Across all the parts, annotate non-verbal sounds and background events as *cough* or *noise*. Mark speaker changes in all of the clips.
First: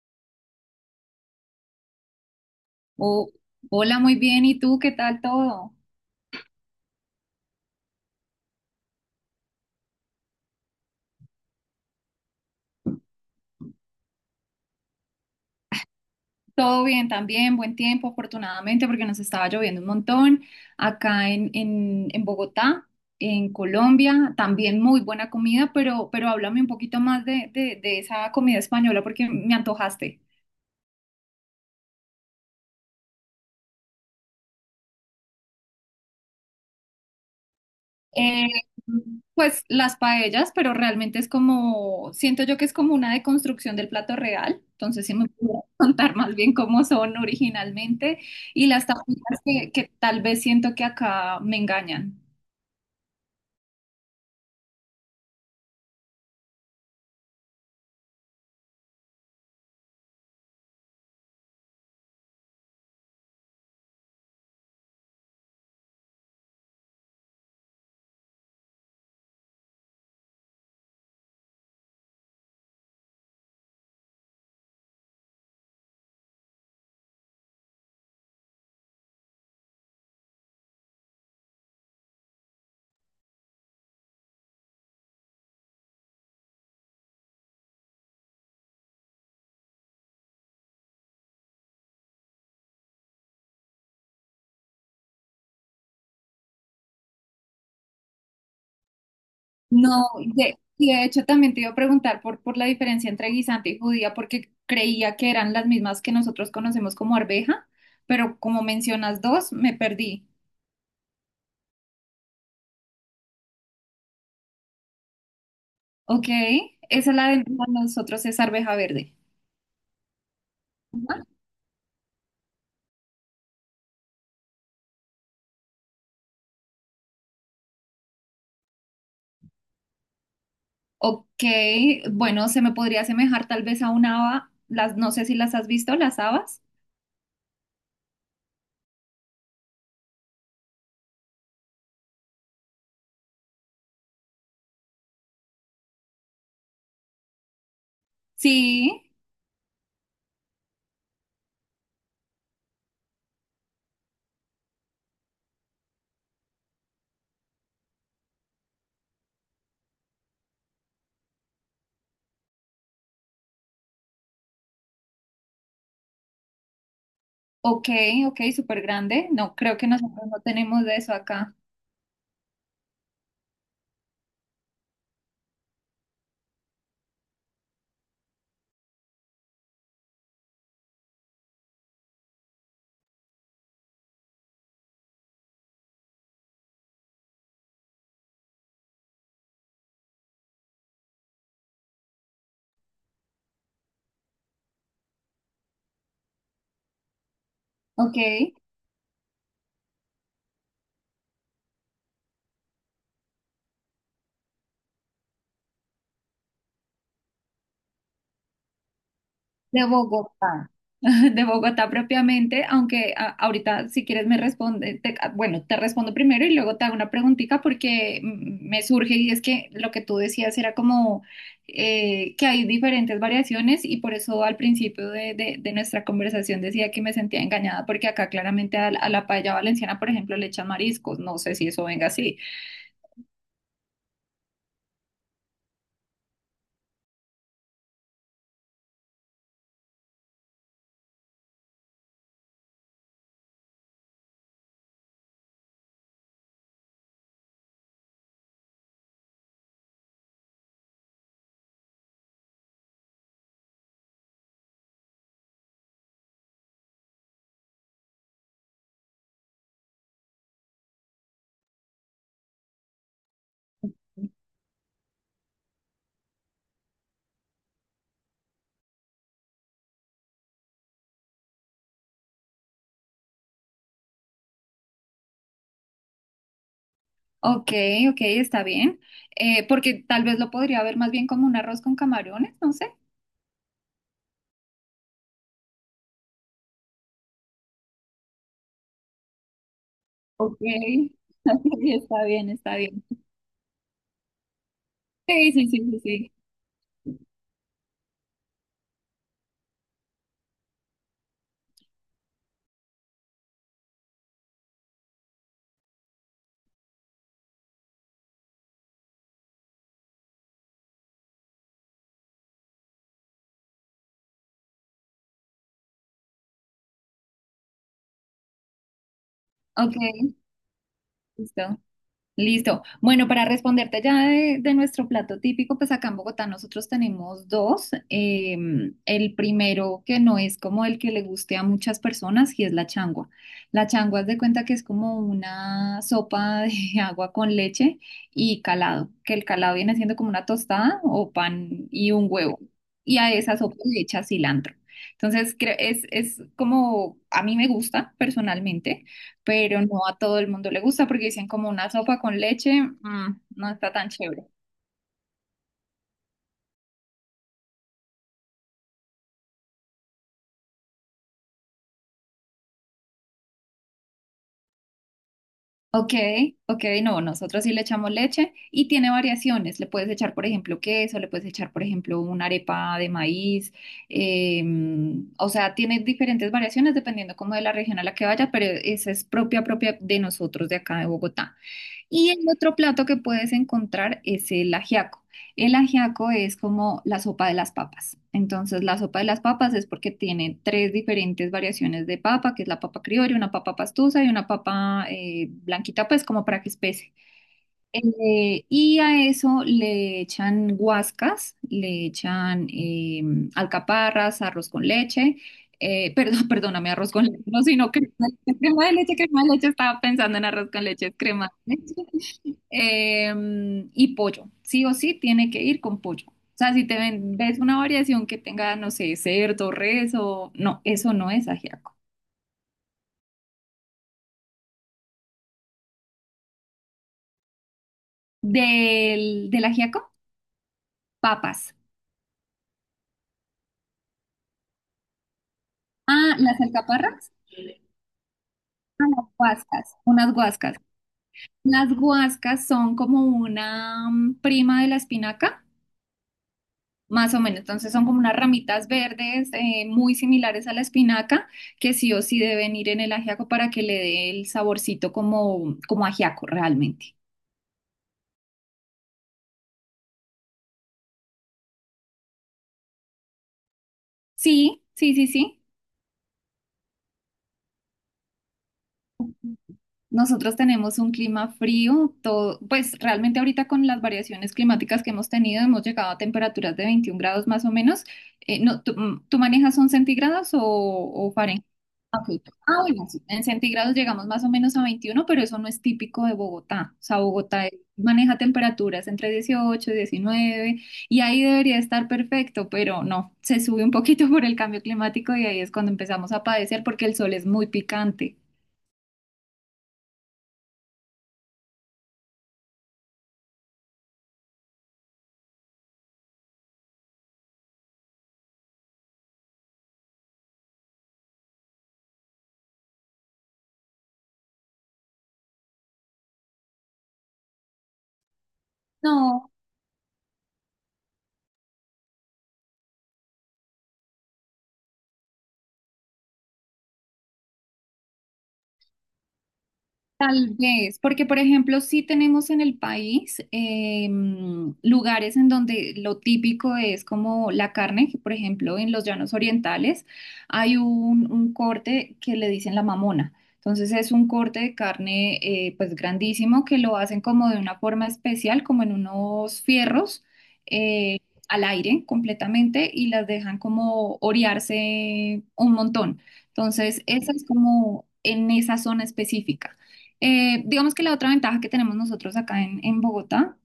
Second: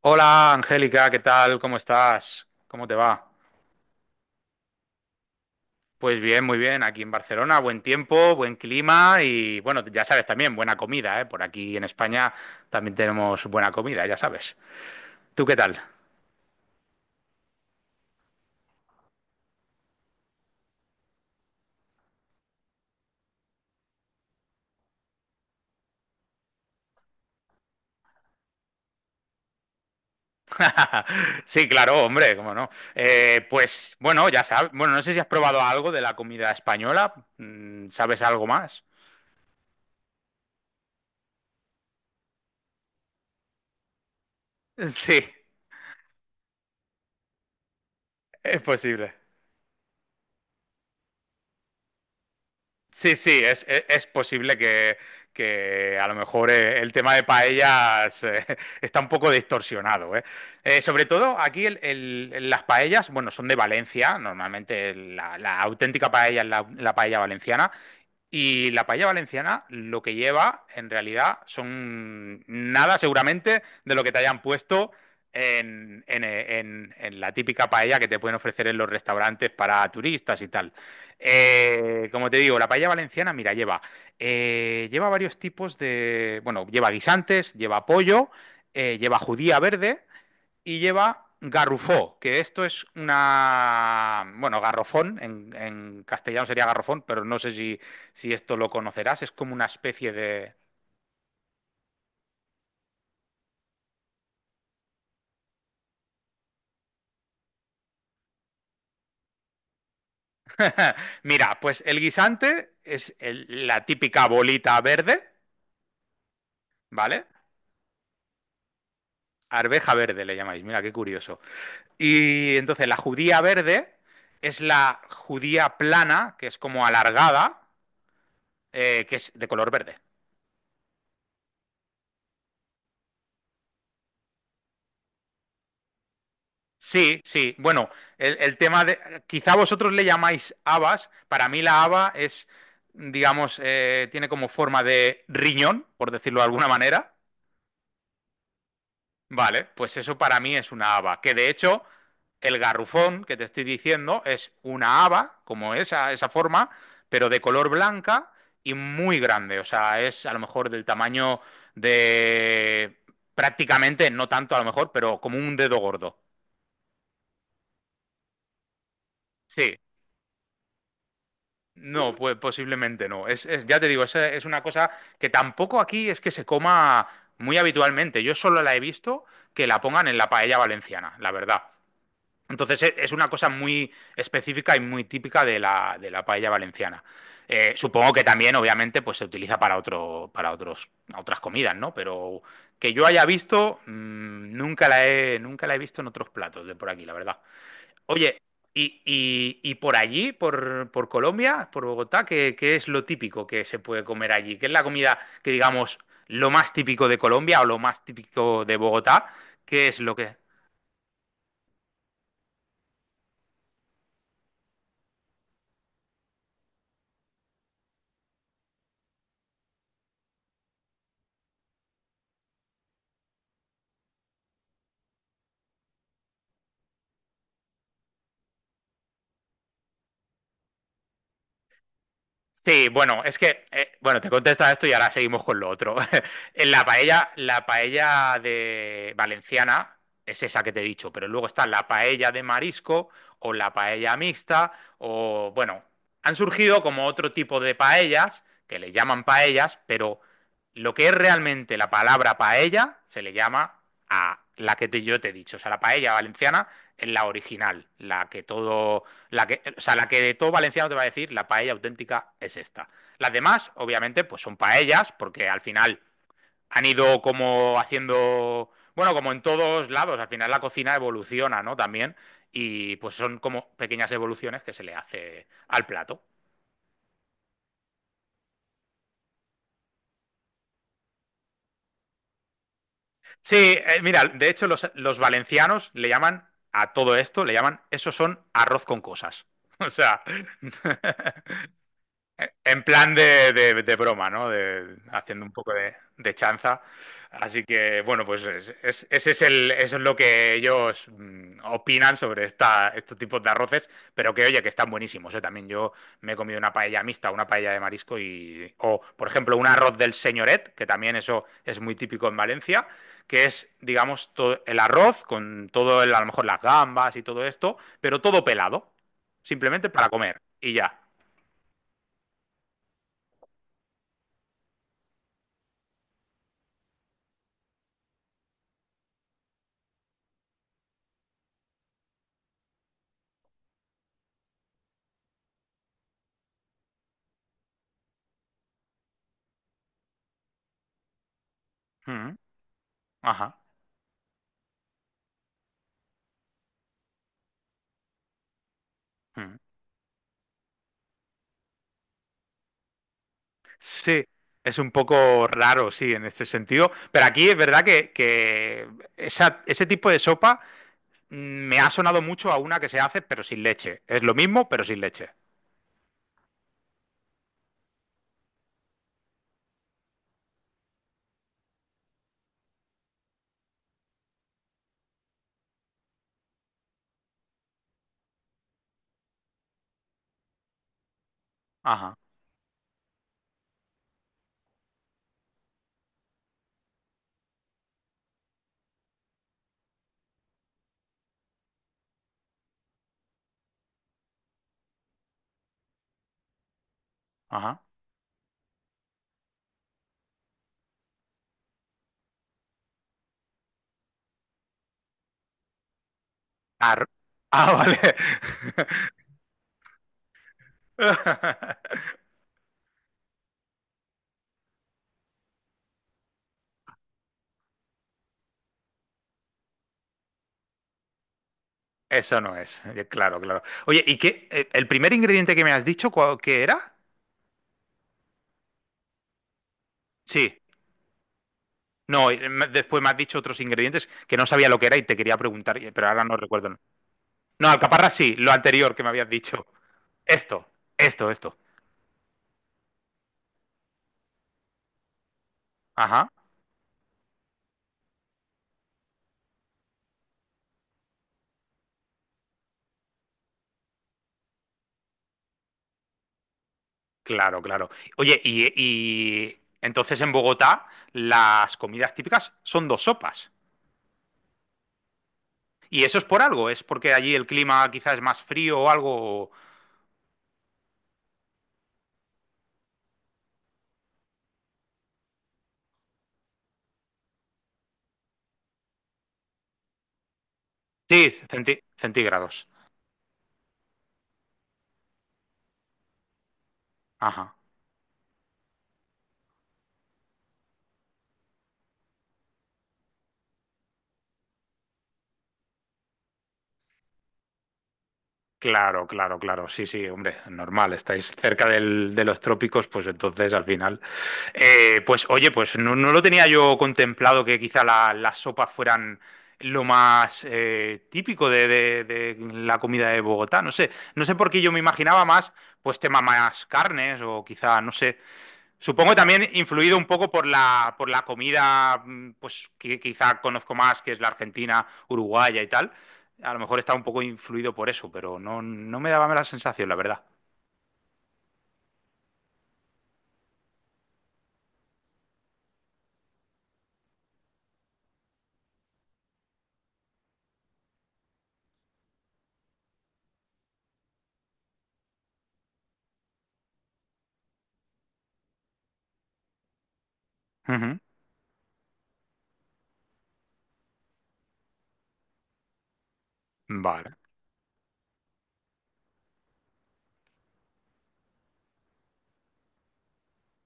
Speaker 1: Hola Angélica, ¿qué tal? ¿Cómo estás? ¿Cómo te
Speaker 2: Oh,
Speaker 1: va?
Speaker 2: hola, muy bien. ¿Y tú qué tal todo?
Speaker 1: Pues bien, muy bien. Aquí en Barcelona, buen tiempo, buen clima y bueno, ya sabes también, buena comida, ¿eh? Por aquí en España también tenemos buena comida, ya sabes. ¿Tú qué tal?
Speaker 2: Todo bien también, buen tiempo, afortunadamente, porque nos estaba lloviendo un montón acá en Bogotá, en Colombia. También muy buena comida, pero háblame un poquito más de esa comida española porque me antojaste.
Speaker 1: *laughs* Sí, claro, hombre, cómo no. Pues bueno, ya sabes. Bueno, no sé si has probado algo de la comida española. Mm, ¿sabes
Speaker 2: Eh,
Speaker 1: algo más?
Speaker 2: pues las paellas, pero realmente es como, siento yo que es como una deconstrucción del plato real, entonces sí
Speaker 1: *laughs* Sí,
Speaker 2: me puedo *laughs* contar más bien cómo son originalmente
Speaker 1: es
Speaker 2: y las
Speaker 1: posible.
Speaker 2: tapitas que tal vez siento que acá me engañan.
Speaker 1: Sí, sí, es posible que a lo mejor el tema de paellas *laughs* está un poco distorsionado, ¿eh? Sobre todo aquí las paellas, bueno, son de Valencia. Normalmente la auténtica paella es la paella valenciana, y la paella valenciana lo que lleva en realidad son nada seguramente de lo que te hayan puesto en la típica paella que te pueden ofrecer en los restaurantes para turistas y tal. Como te digo, la paella valenciana, mira, lleva, lleva varios tipos de, bueno, lleva guisantes, lleva pollo, lleva judía verde y lleva garrufó, que esto es una, bueno, garrofón, en castellano sería garrofón, pero no sé si, si esto lo conocerás. Es como una
Speaker 2: No,
Speaker 1: especie de…
Speaker 2: de, y de hecho también te iba a preguntar por la diferencia entre guisante y judía, porque creía que eran las mismas que nosotros conocemos como arveja, pero como mencionas dos, me perdí.
Speaker 1: *laughs* Mira, pues el guisante es la típica bolita verde,
Speaker 2: Ok, esa es
Speaker 1: ¿vale?
Speaker 2: la de nosotros es arveja verde.
Speaker 1: Arveja verde le llamáis, mira qué curioso. Y entonces la judía verde es la judía plana, que es como alargada, que es de color verde.
Speaker 2: Ok, bueno, se me podría asemejar tal vez a una haba, las, no sé si las has visto, las habas.
Speaker 1: Sí, sí. Bueno, el tema de… Quizá vosotros le llamáis habas. Para mí la haba es, digamos, tiene como forma de riñón, por decirlo de alguna manera.
Speaker 2: Sí,
Speaker 1: Vale, pues eso para mí es una haba. Que de hecho, el garrufón que te estoy diciendo es una haba, como esa forma, pero de color blanca y muy grande. O sea, es a lo mejor del tamaño de… Prácticamente, no tanto a lo mejor, pero como un dedo gordo.
Speaker 2: ok, ok, súper grande. No, creo
Speaker 1: Sí,
Speaker 2: que nosotros no tenemos de eso acá.
Speaker 1: no, pues posiblemente no. Es, ya te digo, es una cosa que tampoco aquí es que se coma muy habitualmente. Yo solo la he visto que la pongan en la paella valenciana, la verdad. Entonces es una cosa muy específica y muy típica de de la paella valenciana. Supongo que también, obviamente, pues se utiliza para otro, para otros, otras comidas, ¿no? Pero que yo haya visto, nunca la he, nunca la he visto en otros platos de por aquí, la verdad.
Speaker 2: Ok,
Speaker 1: Oye, y, y por allí, por Colombia, por Bogotá, ¿qué, qué es lo típico que se puede comer allí? ¿Qué es la comida que, digamos, lo más típico de Colombia o lo más típico de Bogotá?
Speaker 2: de
Speaker 1: ¿Qué es lo que…
Speaker 2: Bogotá, *laughs* de Bogotá propiamente, aunque ahorita si quieres me responde, ah, bueno, te respondo primero y luego te hago una preguntita porque me surge y es que lo que tú decías era como que hay diferentes variaciones y por eso al principio de nuestra conversación decía que me sentía engañada porque acá claramente a la paella valenciana, por ejemplo, le echan mariscos, no sé si eso venga así.
Speaker 1: Sí, bueno, es que, bueno, te contesta esto y ahora seguimos con lo otro. *laughs* En la paella de valenciana es esa que te he dicho, pero luego está la paella de marisco o la paella mixta o, bueno, han surgido como otro tipo de paellas que le llaman paellas, pero lo que es realmente la palabra paella se le llama a la que yo te he dicho, o sea, la paella valenciana es la original, la que todo, la que, o sea, la que de todo valenciano te va a decir la paella auténtica es esta. Las demás, obviamente, pues son paellas, porque al final han ido como haciendo, bueno, como en todos lados, al final la cocina evoluciona, ¿no? También. Y pues son como pequeñas evoluciones que se le hace al plato.
Speaker 2: Ok, ok, está bien. Porque tal vez lo podría ver más bien como un arroz con camarones, no sé.
Speaker 1: Sí, mira, de hecho los valencianos le llaman a todo esto, le llaman, eso son arroz con cosas. *laughs* O sea,
Speaker 2: Ok, *laughs*
Speaker 1: *laughs*
Speaker 2: está bien, está
Speaker 1: en
Speaker 2: bien.
Speaker 1: plan de, de broma, ¿no? De… haciendo
Speaker 2: Sí,
Speaker 1: un
Speaker 2: sí,
Speaker 1: poco
Speaker 2: sí, sí, sí.
Speaker 1: de chanza. Así que, bueno, pues ese es el, eso es lo que ellos opinan sobre esta, estos tipos de arroces, pero que, oye, que están buenísimos, ¿eh? También yo me he comido una paella mixta, una paella de marisco y, o, por ejemplo, un arroz del señoret, que también eso es muy típico en Valencia, que es, digamos, el arroz con todo, el, a lo mejor las gambas y todo esto, pero todo pelado, simplemente
Speaker 2: Ok,
Speaker 1: para comer y ya.
Speaker 2: listo. Listo. Bueno, para responderte ya de nuestro plato típico, pues acá en Bogotá nosotros tenemos dos. El primero que no es como el que le guste a muchas personas y es la changua. La changua es de cuenta que es como una sopa de *laughs* agua con leche y calado, que el calado viene siendo como una tostada o pan y un
Speaker 1: Ujú.
Speaker 2: huevo. Y a
Speaker 1: Ajá.
Speaker 2: esa sopa le echa cilantro. Entonces, es como a mí me gusta personalmente,
Speaker 1: Mm.
Speaker 2: pero no a todo el mundo le gusta porque dicen como una sopa con leche, no está tan
Speaker 1: Sí,
Speaker 2: chévere.
Speaker 1: es un poco raro, sí, en este sentido, pero aquí es verdad que ese tipo de sopa mm, me ha sonado mucho a una que se hace, pero sin leche. Es lo mismo, pero sin leche.
Speaker 2: Ok, ok, no, nosotros sí le echamos leche y tiene variaciones. Le puedes echar, por ejemplo, queso, le puedes echar, por ejemplo, una arepa de maíz. eh, o sea, tiene diferentes variaciones dependiendo como de la región a la que vaya, pero esa es propia, propia de nosotros de acá de Bogotá.
Speaker 1: Ajá,
Speaker 2: Y el otro plato que puedes encontrar es el ajiaco. El ajiaco es como la sopa de las papas. Entonces, la sopa de las papas es porque tiene tres diferentes variaciones de papa, que es la papa criolla, una papa pastusa y una papa blanquita, pues como para que espese.
Speaker 1: ajá.
Speaker 2: Y a eso le echan guascas, le echan alcaparras, arroz con leche. Perdón, *laughs* perdóname,
Speaker 1: Ar-
Speaker 2: arroz con leche, no,
Speaker 1: ah,
Speaker 2: sino
Speaker 1: vale.
Speaker 2: crema, crema de leche, estaba pensando en arroz con leche, es crema de
Speaker 1: *laughs*
Speaker 2: leche eh, y pollo. Sí o sí tiene que ir con pollo. O sea, si te ves una variación que tenga, no sé, cerdo, res o... No, eso no es ajiaco.
Speaker 1: Eso no es… eh, claro, claro. Oye, ¿y qué? ¿El primer ingrediente que me has dicho, qué era?
Speaker 2: Del ajiaco,
Speaker 1: Sí.
Speaker 2: papas.
Speaker 1: No, después me has dicho otros ingredientes que no sabía lo que era y te quería preguntar, pero ahora
Speaker 2: Ah,
Speaker 1: no
Speaker 2: las
Speaker 1: recuerdo.
Speaker 2: alcaparras.
Speaker 1: No, alcaparra sí, lo anterior que
Speaker 2: Ah,
Speaker 1: me
Speaker 2: las
Speaker 1: habías dicho.
Speaker 2: guascas, unas
Speaker 1: Esto,
Speaker 2: guascas.
Speaker 1: esto, esto.
Speaker 2: Las guascas son como una prima de la espinaca.
Speaker 1: Ajá,
Speaker 2: Más o menos, entonces son como unas ramitas verdes muy similares a la espinaca que sí o sí deben ir en el ajiaco para que le dé el saborcito como, como ajiaco realmente.
Speaker 1: claro, claro. Oye, y entonces en Bogotá las comidas típicas son dos sopas.
Speaker 2: Sí, sí, sí, sí.
Speaker 1: ¿Y eso es por algo? ¿Es porque allí el clima quizás es más frío o algo?
Speaker 2: Nosotros tenemos un clima frío, todo, pues realmente ahorita con las variaciones climáticas que hemos tenido hemos llegado a temperaturas de 21 grados más o menos. No, ¿tú, tú manejas son centígrados
Speaker 1: Sí,
Speaker 2: o Fahrenheit?
Speaker 1: centí-
Speaker 2: Ah, ok.
Speaker 1: centígrados.
Speaker 2: Ah, bueno, sí, en centígrados llegamos más o menos a 21, pero eso no es típico de Bogotá. O sea,
Speaker 1: Ajá.
Speaker 2: Bogotá maneja temperaturas entre 18 y 19, y ahí debería estar perfecto, pero no, se sube un poquito *laughs* por el cambio climático y ahí es cuando empezamos a padecer porque el sol es muy picante.
Speaker 1: Claro, claro, claro. Sí, sí, hombre, normal. Estáis cerca de los trópicos, pues entonces al final… pues oye, pues no, no lo tenía yo contemplado que quizá las sopas fueran lo más típico de, de la comida de Bogotá. No sé, no sé por qué yo me imaginaba más, pues tema más carnes o quizá, no sé. Supongo también
Speaker 2: No,
Speaker 1: influido un poco por la comida, pues que quizá conozco más, que es la argentina, uruguaya y tal. A lo mejor está un poco influido por eso, pero no, no me daba la sensación, la verdad.
Speaker 2: tal vez, porque por ejemplo, sí tenemos en el país lugares en donde lo típico es como la carne, que por ejemplo en los llanos orientales hay un corte que le dicen la mamona. Entonces es un corte de carne pues grandísimo que lo hacen como de una forma especial, como en unos fierros
Speaker 1: Ujú.
Speaker 2: eh, al aire completamente y las dejan como orearse un montón. Entonces
Speaker 1: Vale.
Speaker 2: esa es como en esa zona específica. Digamos que la otra ventaja que tenemos nosotros acá en Bogotá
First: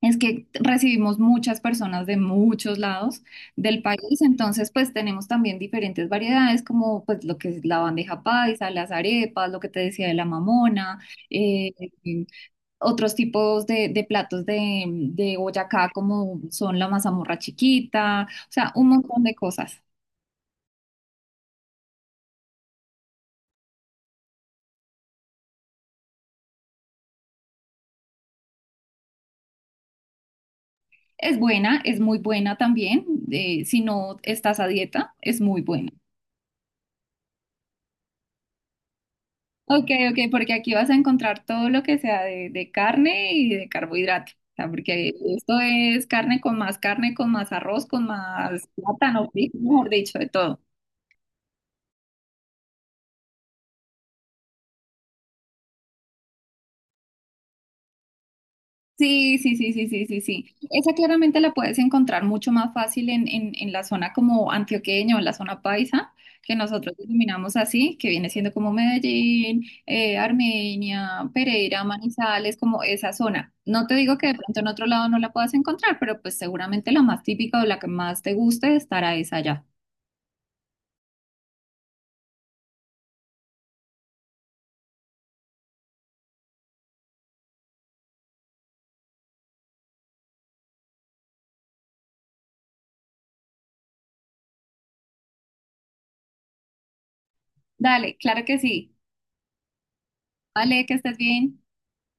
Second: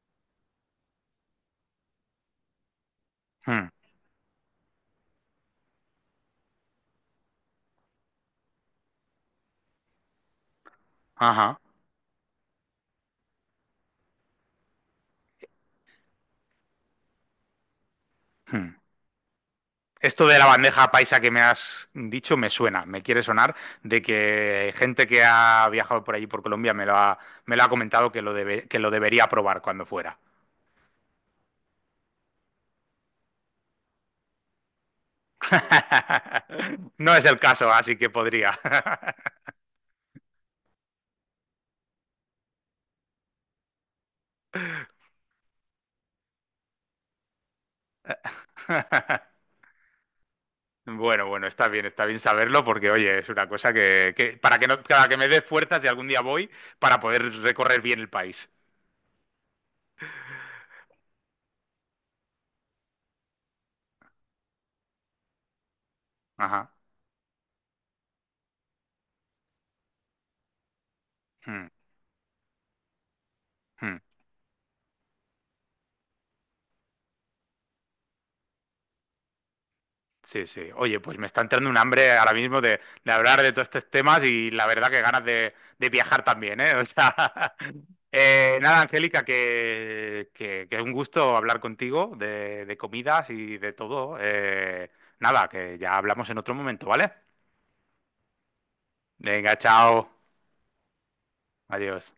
Speaker 2: es que recibimos muchas personas de muchos lados
Speaker 1: Mm.
Speaker 2: del país, entonces pues tenemos también diferentes variedades como pues lo que es la bandeja paisa, las arepas, lo que te decía de la mamona,
Speaker 1: Ajá.
Speaker 2: eh, otros tipos de platos de Boyacá como son la mazamorra chiquita, o sea,
Speaker 1: Mm.
Speaker 2: un montón de cosas.
Speaker 1: Esto de la bandeja paisa que me has dicho me suena, me quiere sonar de que gente que ha viajado por allí por Colombia me lo ha comentado que lo que lo debería probar cuando fuera.
Speaker 2: Es buena, es muy buena también, si no estás a dieta, es muy buena.
Speaker 1: *laughs* No es el caso, así que podría.
Speaker 2: Ok, ok, porque aquí vas a encontrar todo lo que sea de carne y de carbohidrato. O sea, porque esto es carne, con más arroz, con más plátano,
Speaker 1: *laughs*
Speaker 2: frijol, mejor dicho, de todo.
Speaker 1: Bueno, bueno, está bien saberlo porque, oye, es una cosa que, para que no, para que me dé fuerzas si algún día voy para poder recorrer bien el país.
Speaker 2: Sí, sí, sí, sí, sí, sí, sí. Esa claramente la puedes encontrar mucho más fácil en la zona como antioqueña o en la zona paisa, que
Speaker 1: Ajá.
Speaker 2: nosotros denominamos así, que viene siendo como Medellín, Armenia,
Speaker 1: Hmm,
Speaker 2: Pereira, Manizales, como esa zona. No te
Speaker 1: hmm.
Speaker 2: digo que de pronto en otro lado no la puedas encontrar, pero pues seguramente la más típica o la que más te guste estará esa allá.
Speaker 1: Sí, sí. Oye, pues me está entrando un hambre ahora mismo de hablar de todos estos temas y la verdad que ganas de viajar también, ¿eh? O sea, *laughs* nada, Angélica, que es un gusto hablar contigo de comidas y de todo. Nada, que ya hablamos en otro momento, ¿vale?
Speaker 2: Dale, claro que sí.
Speaker 1: Venga, chao.
Speaker 2: Vale, que estés bien.
Speaker 1: Adiós.